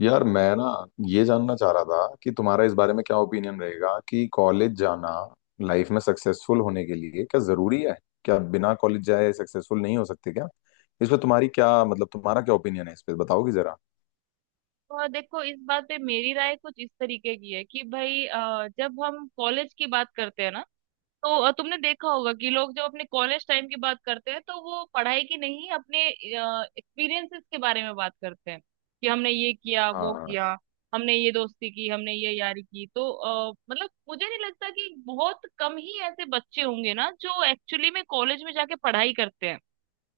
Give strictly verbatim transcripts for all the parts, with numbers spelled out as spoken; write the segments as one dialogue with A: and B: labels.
A: यार मैं ना ये जानना चाह रहा था कि तुम्हारा इस बारे में क्या ओपिनियन रहेगा कि कॉलेज जाना लाइफ में सक्सेसफुल होने के लिए क्या जरूरी है। क्या बिना कॉलेज जाए सक्सेसफुल नहीं हो सकते क्या? इस पे तुम्हारी क्या मतलब तुम्हारा क्या ओपिनियन है इस पे बताओगी जरा।
B: तो देखो, इस बात पे मेरी राय कुछ इस तरीके की है कि भाई अ, जब हम कॉलेज की बात करते हैं ना। तो अ, तुमने देखा होगा कि लोग जब अपने कॉलेज टाइम की बात करते हैं तो वो पढ़ाई की नहीं, अपने एक्सपीरियंसेस के बारे में बात करते हैं कि हमने ये किया वो
A: हाँ।
B: किया, हमने ये दोस्ती की, हमने ये यारी की। तो अ, मतलब मुझे नहीं लगता, कि बहुत कम ही ऐसे बच्चे होंगे ना जो एक्चुअली में कॉलेज में जाके पढ़ाई करते हैं।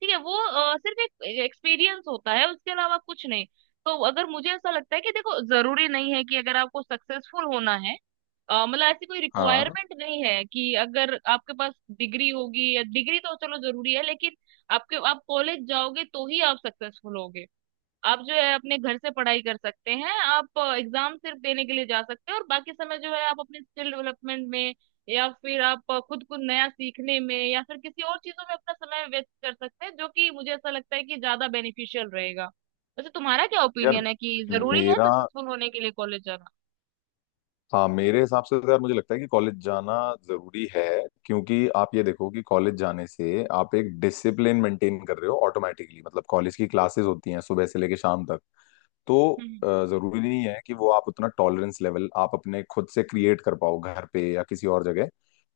B: ठीक है, वो अ, सिर्फ एक एक्सपीरियंस होता है, उसके अलावा कुछ नहीं। तो अगर मुझे ऐसा लगता है कि देखो जरूरी नहीं है कि अगर आपको सक्सेसफुल होना है अ, मतलब ऐसी कोई
A: हाँ,
B: रिक्वायरमेंट नहीं है कि अगर आपके पास डिग्री होगी। या डिग्री तो चलो जरूरी है, लेकिन आपके आप कॉलेज जाओगे तो ही आप सक्सेसफुल होगे। आप जो है अपने घर से पढ़ाई कर सकते हैं, आप एग्जाम सिर्फ देने के लिए जा सकते हैं और बाकी समय जो है आप अपने स्किल डेवलपमेंट में या फिर आप खुद को नया सीखने में या फिर किसी और चीजों में अपना समय व्यस्त कर सकते हैं, जो कि मुझे ऐसा लगता है कि ज्यादा बेनिफिशियल रहेगा। वैसे तुम्हारा क्या
A: यार
B: ओपिनियन है कि जरूरी है
A: मेरा
B: सक्सेसफुल होने के लिए कॉलेज जाना?
A: हाँ मेरे हिसाब से तो यार मुझे लगता है कि कॉलेज जाना जरूरी है। क्योंकि आप ये देखो कि कॉलेज जाने से आप एक डिसिप्लिन मेंटेन कर रहे हो ऑटोमेटिकली। मतलब कॉलेज की क्लासेस होती हैं सुबह से लेकर शाम तक। तो अ,
B: हम्म।
A: जरूरी नहीं है कि वो आप उतना टॉलरेंस लेवल आप अपने खुद से क्रिएट कर पाओ घर पे या किसी और जगह।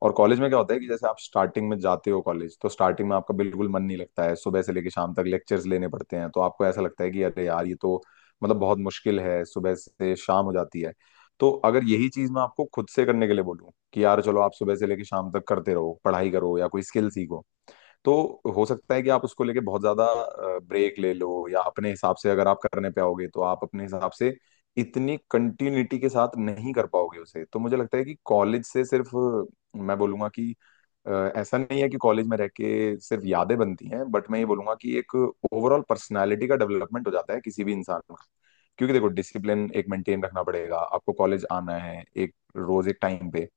A: और कॉलेज में क्या होता है कि जैसे आप स्टार्टिंग में जाते हो कॉलेज, तो स्टार्टिंग में आपका बिल्कुल मन नहीं लगता है, सुबह से लेकर शाम तक लेक्चर्स लेने पड़ते हैं, तो आपको ऐसा लगता है कि अरे यार ये तो मतलब बहुत मुश्किल है, सुबह से शाम हो जाती है। तो अगर यही चीज मैं आपको खुद से करने के लिए बोलूँ कि यार चलो आप सुबह से लेकर शाम तक करते रहो, पढ़ाई करो या कोई स्किल सीखो, तो हो सकता है कि आप उसको लेके बहुत ज्यादा ब्रेक ले लो, या अपने हिसाब से अगर आप करने पे आओगे तो आप अपने हिसाब से इतनी कंटिन्यूटी के साथ नहीं कर पाओगे उसे। तो मुझे लगता है कि कॉलेज से सिर्फ अ, मैं बोलूंगा कि अ, ऐसा नहीं है कि कॉलेज में रह के सिर्फ यादें बनती हैं, बट मैं ये बोलूंगा कि एक ओवरऑल पर्सनालिटी का डेवलपमेंट हो जाता है किसी भी इंसान का। क्योंकि देखो डिसिप्लिन एक मेंटेन रखना पड़ेगा, आपको कॉलेज आना है एक रोज एक टाइम पे,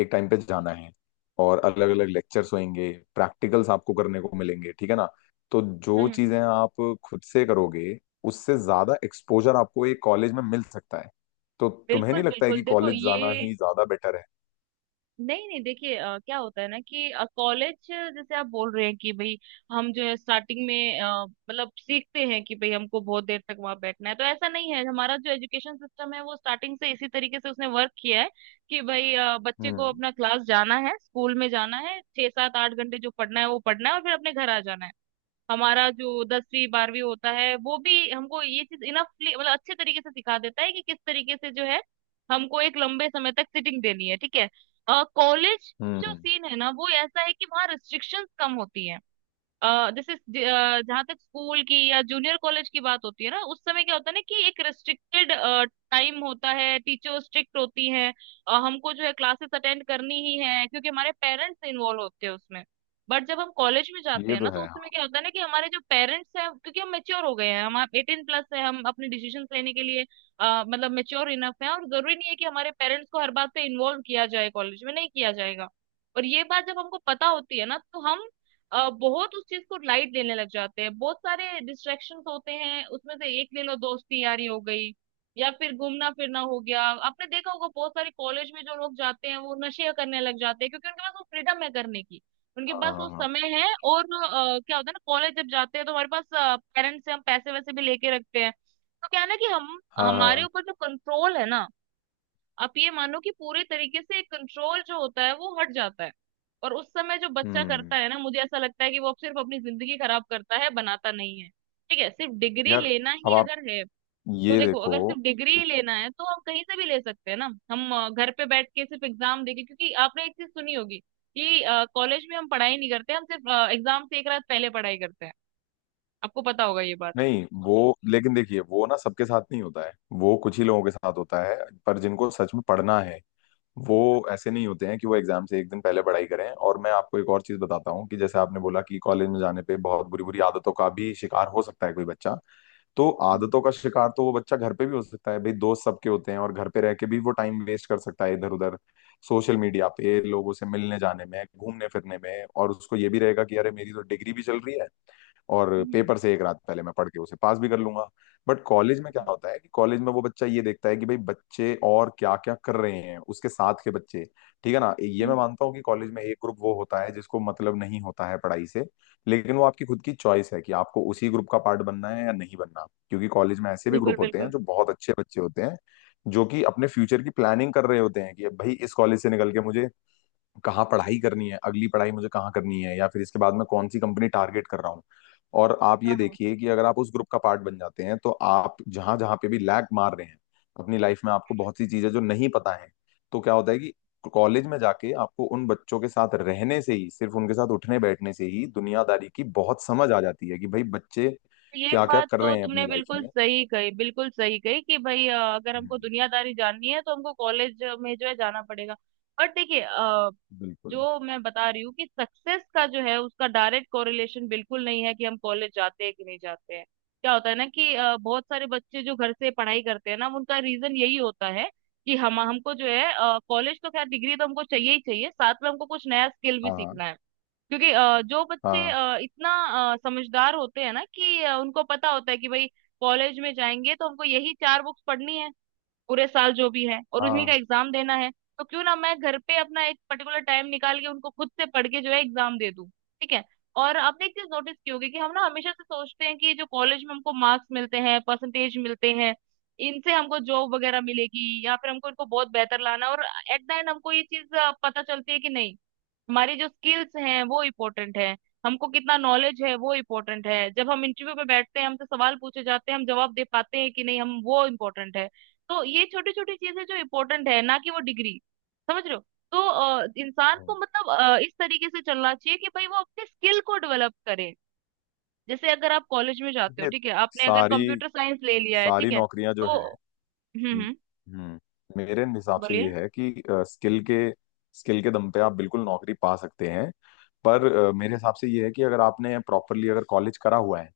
A: एक टाइम पे जाना है, और अलग अलग लेक्चर्स होंगे, प्रैक्टिकल्स आपको करने को मिलेंगे, ठीक है ना? तो जो
B: हम्म।
A: चीजें आप खुद से करोगे, उससे ज्यादा एक्सपोजर आपको एक कॉलेज में मिल सकता है। तो तुम्हें
B: बिल्कुल
A: नहीं लगता है
B: बिल्कुल,
A: कि
B: देखो
A: कॉलेज जाना
B: ये।
A: ही ज्यादा बेटर है?
B: नहीं नहीं, देखिए अ, क्या होता है ना कि कॉलेज जैसे आप बोल रहे हैं कि भाई हम जो है स्टार्टिंग में अ, मतलब सीखते हैं कि भाई हमको बहुत देर तक वहां बैठना है, तो ऐसा नहीं है। हमारा जो एजुकेशन सिस्टम है वो स्टार्टिंग से इसी तरीके से उसने वर्क किया है कि भाई अ, बच्चे को
A: हम्म।
B: अपना क्लास जाना है, स्कूल में जाना है, छह सात आठ घंटे जो पढ़ना है वो पढ़ना है और फिर अपने घर आ जाना है। हमारा जो दसवीं बारहवीं होता है वो भी हमको ये चीज इनफली मतलब अच्छे तरीके से सिखा देता है कि किस तरीके से जो है हमको एक लंबे समय तक सिटिंग देनी है। ठीक है। कॉलेज जो
A: हम्म।
B: सीन है ना वो ऐसा है कि वहाँ रिस्ट्रिक्शंस कम होती है। अ, जैसे जहां तक स्कूल की या जूनियर कॉलेज की बात होती है ना उस समय क्या होता है ना कि एक रेस्ट्रिक्टेड टाइम होता है, टीचर स्ट्रिक्ट होती हैं। अ, हमको जो है क्लासेस अटेंड करनी ही है, क्योंकि हमारे पेरेंट्स इन्वॉल्व होते हैं उसमें। बट जब हम कॉलेज में जाते
A: ये
B: हैं
A: तो
B: ना तो
A: है।
B: उस समय क्या होता है ना कि हमारे जो पेरेंट्स हैं, क्योंकि हम मेच्योर हो गए हैं, हम एटीन प्लस है, हम अपने डिसीजन लेने के लिए अ, मतलब मेच्योर इनफ है, और जरूरी नहीं है कि हमारे पेरेंट्स को हर बात पे इन्वॉल्व किया जाए, कॉलेज में नहीं किया जाएगा। और ये बात जब हमको पता होती है ना तो हम अ, बहुत उस चीज को लाइट लेने लग जाते हैं। बहुत सारे डिस्ट्रैक्शंस होते हैं, उसमें से एक ले लो दोस्ती यारी हो गई या फिर घूमना फिरना हो गया। आपने देखा होगा बहुत सारे कॉलेज में जो लोग जाते हैं वो नशे करने लग जाते हैं, क्योंकि उनके पास वो फ्रीडम है करने की, उनके पास वो
A: हाँ
B: समय है। और अ, क्या होता है ना कॉलेज जब जाते हैं तो हमारे पास पेरेंट्स से हम पैसे वैसे भी लेके रखते हैं। तो क्या है ना कि हम
A: हाँ।
B: हमारे
A: हाँ।
B: ऊपर जो कंट्रोल है ना, आप ये मानो कि पूरे तरीके से कंट्रोल जो होता है वो हट जाता है। और उस समय जो बच्चा करता
A: हम्म।
B: है ना मुझे ऐसा लगता है कि वो अब सिर्फ अपनी जिंदगी खराब करता है, बनाता नहीं है। ठीक है, सिर्फ डिग्री
A: यार,
B: लेना
A: अब
B: ही
A: आप
B: अगर है तो
A: ये
B: देखो
A: देखो।
B: अगर सिर्फ डिग्री ही लेना है तो हम कहीं से भी ले सकते हैं ना। हम अ, घर पे बैठ के सिर्फ एग्जाम देके, क्योंकि आपने एक चीज सुनी होगी कि कॉलेज में हम पढ़ाई नहीं करते, हम सिर्फ अ, एग्जाम से एक रात पहले पढ़ाई करते हैं। आपको पता होगा ये बात।
A: नहीं वो लेकिन देखिए वो ना सबके साथ नहीं होता है, वो कुछ ही लोगों के साथ होता है। पर जिनको सच में पढ़ना है, वो ऐसे नहीं होते हैं कि वो एग्जाम से एक दिन पहले पढ़ाई करें। और मैं आपको एक और चीज बताता हूँ कि जैसे आपने बोला कि कॉलेज में जाने पे बहुत बुरी बुरी आदतों का भी शिकार हो सकता है कोई बच्चा, तो
B: हम्म।
A: आदतों का शिकार तो वो बच्चा घर पे भी हो सकता है भाई, दोस्त सबके होते हैं, और घर पे रह के भी वो टाइम वेस्ट कर सकता है इधर उधर, सोशल मीडिया पे, लोगों से मिलने जाने में, घूमने फिरने में। और उसको ये भी रहेगा कि अरे मेरी तो डिग्री भी चल रही है और
B: हम्म।
A: पेपर से एक रात पहले मैं पढ़ के उसे पास भी कर लूंगा। बट कॉलेज में क्या होता है कि कॉलेज में वो बच्चा ये देखता है कि भाई बच्चे और क्या क्या कर रहे हैं उसके साथ के बच्चे। ठीक है ना, ये मैं
B: हम्म।
A: मानता हूँ कि कॉलेज में एक ग्रुप वो होता है जिसको मतलब नहीं होता है पढ़ाई से, लेकिन वो आपकी खुद की चॉइस है कि आपको उसी ग्रुप का पार्ट बनना है या नहीं बनना। क्योंकि कॉलेज में ऐसे भी
B: बिल्कुल
A: ग्रुप होते हैं
B: बिल्कुल
A: जो
B: बिल्कुल।
A: बहुत अच्छे बच्चे होते हैं, जो कि अपने फ्यूचर की प्लानिंग कर रहे होते हैं कि भाई इस कॉलेज से निकल के मुझे कहाँ पढ़ाई करनी है, अगली पढ़ाई मुझे कहाँ करनी है, या फिर इसके बाद मैं कौन सी कंपनी टारगेट कर रहा हूँ। और आप ये
B: हाँ हाँ,
A: देखिए कि अगर आप उस ग्रुप का पार्ट बन जाते हैं, तो आप जहां जहां पे भी लैग मार रहे हैं अपनी लाइफ में, आपको बहुत सी चीजें जो नहीं पता है, तो क्या होता है कि कॉलेज में जाके आपको उन बच्चों के साथ रहने से ही, सिर्फ उनके साथ उठने बैठने से ही दुनियादारी की बहुत समझ आ जाती है कि भाई बच्चे
B: ये
A: क्या क्या
B: बात
A: कर
B: तो
A: रहे हैं अपनी
B: तुमने
A: लाइफ
B: बिल्कुल
A: में।
B: सही कही, बिल्कुल सही कही कि भाई अ, अगर हमको
A: हम्म।
B: दुनियादारी जाननी है तो हमको कॉलेज में जो है जाना पड़ेगा। बट देखिए अ,
A: बिल्कुल।
B: जो मैं बता रही हूँ कि सक्सेस का जो है उसका डायरेक्ट कोरिलेशन बिल्कुल नहीं है कि हम कॉलेज जाते हैं कि नहीं जाते हैं। क्या होता है ना कि अ, बहुत सारे बच्चे जो घर से पढ़ाई करते हैं ना उनका रीजन यही होता है कि हम हमको जो है कॉलेज तो खैर, डिग्री तो हमको चाहिए ही चाहिए, साथ में हमको कुछ नया स्किल भी
A: हाँ
B: सीखना है। क्योंकि अ, जो बच्चे
A: हाँ।
B: अ, इतना अ, समझदार होते हैं ना कि अ, उनको पता होता है कि भाई कॉलेज में जाएंगे तो हमको यही चार बुक्स पढ़नी है पूरे साल जो भी है और
A: हाँ
B: उन्हीं का
A: हाँ।
B: एग्जाम देना है। तो क्यों ना मैं घर पे अपना एक पर्टिकुलर टाइम निकाल के उनको खुद से पढ़ के जो है एग्जाम दे दूं। ठीक है। और आपने एक चीज नोटिस की होगी कि हम ना हमेशा से सोचते हैं कि जो कॉलेज में हमको मार्क्स मिलते हैं, परसेंटेज मिलते हैं, इनसे हमको जॉब वगैरह मिलेगी या फिर हमको इनको बहुत बेहतर लाना है। और एट द एंड हमको ये चीज अ, पता चलती है कि नहीं, हमारी जो स्किल्स हैं वो इम्पोर्टेंट है। हमको कितना नॉलेज है वो इम्पोर्टेंट है। जब हम इंटरव्यू में बैठते हैं, हमसे सवाल पूछे जाते हैं, हम जवाब दे पाते हैं कि नहीं, हम वो इम्पोर्टेंट है। तो ये छोटी छोटी चीजें जो इम्पोर्टेंट है ना, कि वो डिग्री, समझ रहे हो? तो अ, इंसान
A: हम्म।
B: को मतलब अ, इस तरीके से चलना चाहिए कि भाई वो अपने स्किल को डेवलप करे। जैसे अगर आप कॉलेज में जाते हो
A: ये
B: ठीक है, आपने अगर
A: सारी
B: कंप्यूटर साइंस ले लिया है ठीक
A: सारी
B: है
A: नौकरियां जो
B: तो
A: हैं।
B: हम्म।
A: हम्म
B: हम्म।
A: हम्म। मेरे हिसाब से
B: बोलिए।
A: ये है कि स्किल के स्किल के दम पे आप बिल्कुल नौकरी पा सकते हैं। पर अ, मेरे हिसाब से ये है कि अगर आपने प्रॉपरली अगर कॉलेज करा हुआ है,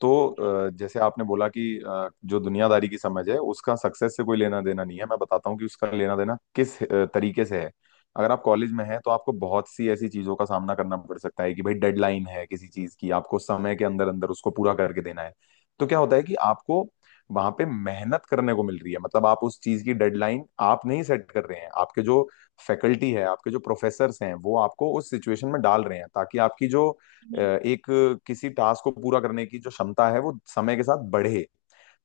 A: तो
B: हम्म।
A: अ, जैसे आपने बोला कि अ, जो दुनियादारी की समझ है उसका सक्सेस से कोई लेना देना नहीं है, मैं बताता हूँ कि उसका लेना देना किस अ, तरीके से है। अगर आप कॉलेज में हैं तो आपको बहुत सी ऐसी चीजों का सामना करना पड़ सकता है कि भाई डेडलाइन है किसी चीज की, आपको समय के अंदर अंदर उसको पूरा करके देना है। तो क्या होता है कि आपको वहां पे मेहनत करने को मिल रही है, मतलब आप उस चीज की डेडलाइन आप नहीं सेट कर रहे हैं, आपके जो फैकल्टी है, आपके जो प्रोफेसर्स हैं, वो आपको उस सिचुएशन में डाल रहे हैं, ताकि आपकी जो अ,
B: हम्म।
A: एक किसी टास्क को पूरा करने की जो क्षमता है वो समय के साथ बढ़े।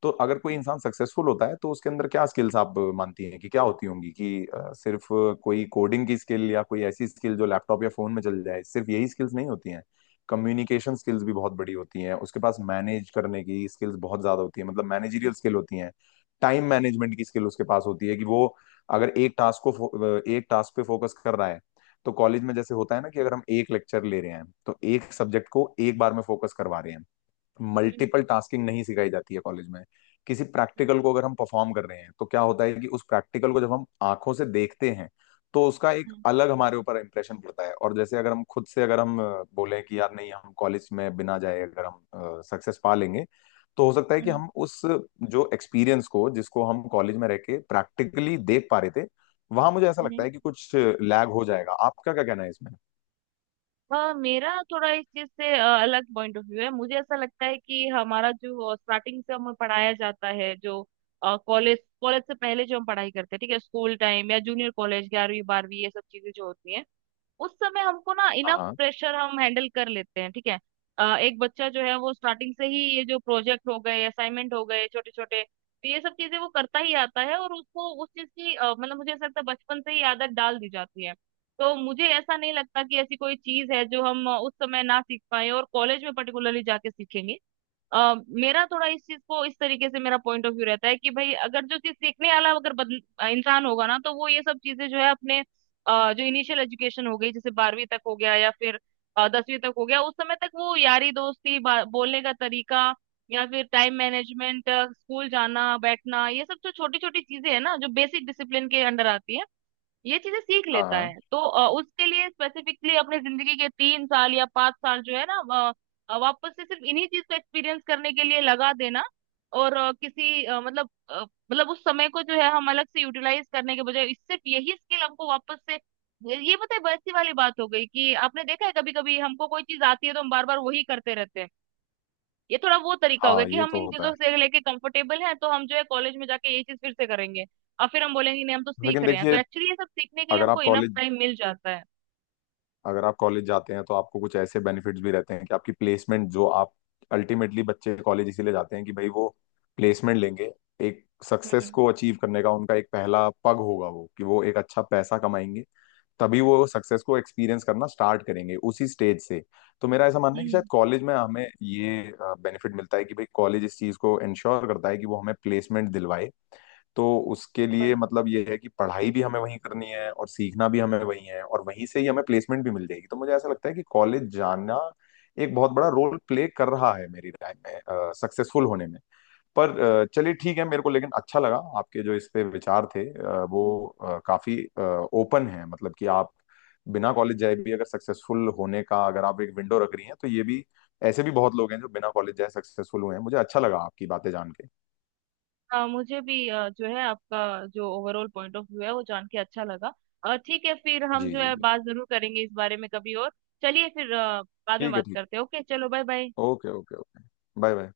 A: तो अगर कोई
B: हम्म।
A: इंसान सक्सेसफुल होता है तो उसके अंदर क्या स्किल्स आप मानती हैं कि क्या होती होंगी? कि अ, सिर्फ कोई कोडिंग की स्किल या कोई ऐसी स्किल जो लैपटॉप या फोन में चल जाए, सिर्फ यही स्किल्स नहीं होती हैं। कम्युनिकेशन स्किल्स भी बहुत बड़ी होती हैं उसके पास, मैनेज करने की स्किल्स बहुत ज्यादा होती है, मतलब मैनेजरियल स्किल होती हैं, टाइम मैनेजमेंट की स्किल उसके पास होती है कि वो अगर एक टास्क को फो- एक टास्क पे फोकस कर रहा है। तो कॉलेज में जैसे होता है ना कि अगर हम एक लेक्चर ले रहे हैं तो एक सब्जेक्ट को एक बार में फोकस करवा रहे हैं,
B: हम्म।
A: मल्टीपल टास्किंग नहीं सिखाई जाती है कॉलेज में। किसी
B: हम्म।
A: प्रैक्टिकल को अगर हम परफॉर्म कर रहे हैं तो क्या होता है कि उस प्रैक्टिकल को जब हम आंखों से देखते हैं, तो उसका एक
B: हम्म।
A: अलग हमारे ऊपर इम्प्रेशन पड़ता है। और जैसे अगर हम खुद से अगर हम अ, बोलें कि यार नहीं, हम कॉलेज में बिना जाए अगर हम सक्सेस पा लेंगे, तो हो सकता है
B: हम्म।
A: कि
B: हम्म।
A: हम उस जो एक्सपीरियंस को, जिसको हम कॉलेज में रह के प्रैक्टिकली देख पा रहे थे, वहां मुझे ऐसा लगता
B: हम्म।
A: है कि कुछ लैग हो जाएगा। आपका क्या कहना है इसमें?
B: हाँ मेरा थोड़ा इस चीज से अ, अलग पॉइंट ऑफ व्यू है। मुझे ऐसा लगता है कि हमारा जो स्टार्टिंग से हमें पढ़ाया जाता है, जो कॉलेज कॉलेज से पहले जो हम पढ़ाई करते हैं, ठीक है, स्कूल टाइम या जूनियर कॉलेज, ग्यारहवीं बारहवीं, ये सब चीजें जो होती हैं उस समय हमको ना इनफ
A: हाँ
B: प्रेशर हम हैंडल कर लेते हैं। ठीक है। अ, एक बच्चा जो है वो स्टार्टिंग से ही ये जो प्रोजेक्ट हो गए, असाइनमेंट हो गए छोटे छोटे, तो ये सब चीजें वो करता ही आता है और उसको उस चीज की अ, मतलब मुझे ऐसा लगता है बचपन से ही आदत डाल दी जाती है। तो मुझे ऐसा नहीं लगता कि ऐसी कोई चीज है जो हम अ, उस समय ना सीख पाए और कॉलेज में पर्टिकुलरली जाके सीखेंगे। अ, मेरा थोड़ा इस चीज को इस तरीके से मेरा पॉइंट ऑफ व्यू रहता है कि भाई अगर जो चीज सीखने वाला अगर बदल, अ, इंसान होगा ना तो वो ये सब चीजें जो है अपने अ, जो इनिशियल एजुकेशन हो गई, जैसे बारहवीं तक हो गया या फिर अ, दसवीं तक हो गया, उस समय तक वो यारी दोस्ती बा- बोलने का तरीका या फिर टाइम मैनेजमेंट, स्कूल जाना बैठना, ये सब जो छोटी छोटी चीजें है ना जो बेसिक डिसिप्लिन के अंडर आती है, ये चीजें सीख
A: हाँ।
B: लेता है।
A: हाँ
B: तो अ, उसके लिए स्पेसिफिकली अपने जिंदगी के तीन साल या पांच साल जो है ना अ, अ, वापस से सिर्फ इन्हीं चीज को एक्सपीरियंस करने के लिए लगा देना। और अ, किसी अ, मतलब अ, मतलब उस समय को जो है हम अलग से यूटिलाइज करने के बजाय, इस- सिर्फ यही स्किल हमको वापस से, ये ये पता है वैसी वाली बात हो गई कि आपने देखा है कभी कभी हमको कोई चीज आती है तो हम बार बार वही करते रहते हैं। ये थोड़ा वो तरीका हो गया
A: हाँ,
B: कि
A: ये
B: हम
A: तो
B: इन
A: होता
B: चीजों
A: है।
B: से लेके कंफर्टेबल हैं तो हम जो है कॉलेज में जाके ये चीज फिर से करेंगे। और फिर हम बोलेंगे नहीं हम तो सीख
A: लेकिन
B: रहे हैं। तो
A: देखिए
B: एक्चुअली ये सब सीखने के लिए
A: अगर आप
B: हमको इनफ
A: कॉलेज
B: टाइम मिल जाता है।
A: अगर आप कॉलेज जाते हैं तो आपको कुछ ऐसे बेनिफिट्स भी रहते हैं कि आपकी प्लेसमेंट जो आप, अल्टीमेटली बच्चे कॉलेज इसीलिए जाते हैं कि भाई वो प्लेसमेंट लेंगे, एक
B: हम्म।
A: सक्सेस
B: हम्म।
A: को अचीव करने का उनका एक पहला पग होगा वो, कि वो एक अच्छा पैसा कमाएंगे, तभी वो सक्सेस को एक्सपीरियंस करना स्टार्ट करेंगे उसी स्टेज से। तो मेरा ऐसा मानना है कि शायद
B: हम्म।
A: कॉलेज में हमें ये बेनिफिट मिलता है कि भाई कॉलेज इस चीज को इंश्योर करता है कि वो हमें प्लेसमेंट दिलवाए। तो उसके
B: बिल्कुल।
A: लिए मतलब ये है कि पढ़ाई भी हमें वहीं करनी है और सीखना भी हमें वहीं है और वहीं से ही हमें प्लेसमेंट भी मिल जाएगी, तो मुझे ऐसा लगता है कि कॉलेज जाना एक बहुत बड़ा रोल प्ले कर रहा है मेरी लाइफ में सक्सेसफुल होने में। पर अ, चलिए ठीक है मेरे को, लेकिन अच्छा लगा आपके जो इस पे विचार थे, अ, वो अ, काफी ओपन है, मतलब कि आप बिना कॉलेज जाए भी अगर सक्सेसफुल होने का अगर आप एक विंडो रख रही हैं, तो ये भी, ऐसे भी बहुत लोग हैं जो बिना कॉलेज जाए सक्सेसफुल हुए हैं। मुझे अच्छा लगा आपकी बातें जान के।
B: हाँ मुझे भी अ, जो है आपका जो ओवरऑल पॉइंट ऑफ व्यू है वो जान के अच्छा लगा। और ठीक है, फिर हम
A: जी
B: जो
A: जी
B: है
A: जी।
B: बात जरूर करेंगे इस बारे में कभी और। चलिए फिर अ, बाद में
A: ठीक है,
B: बात
A: ठीक है।
B: करते हैं। ओके, चलो bye bye.
A: Okay okay okay. Bye bye.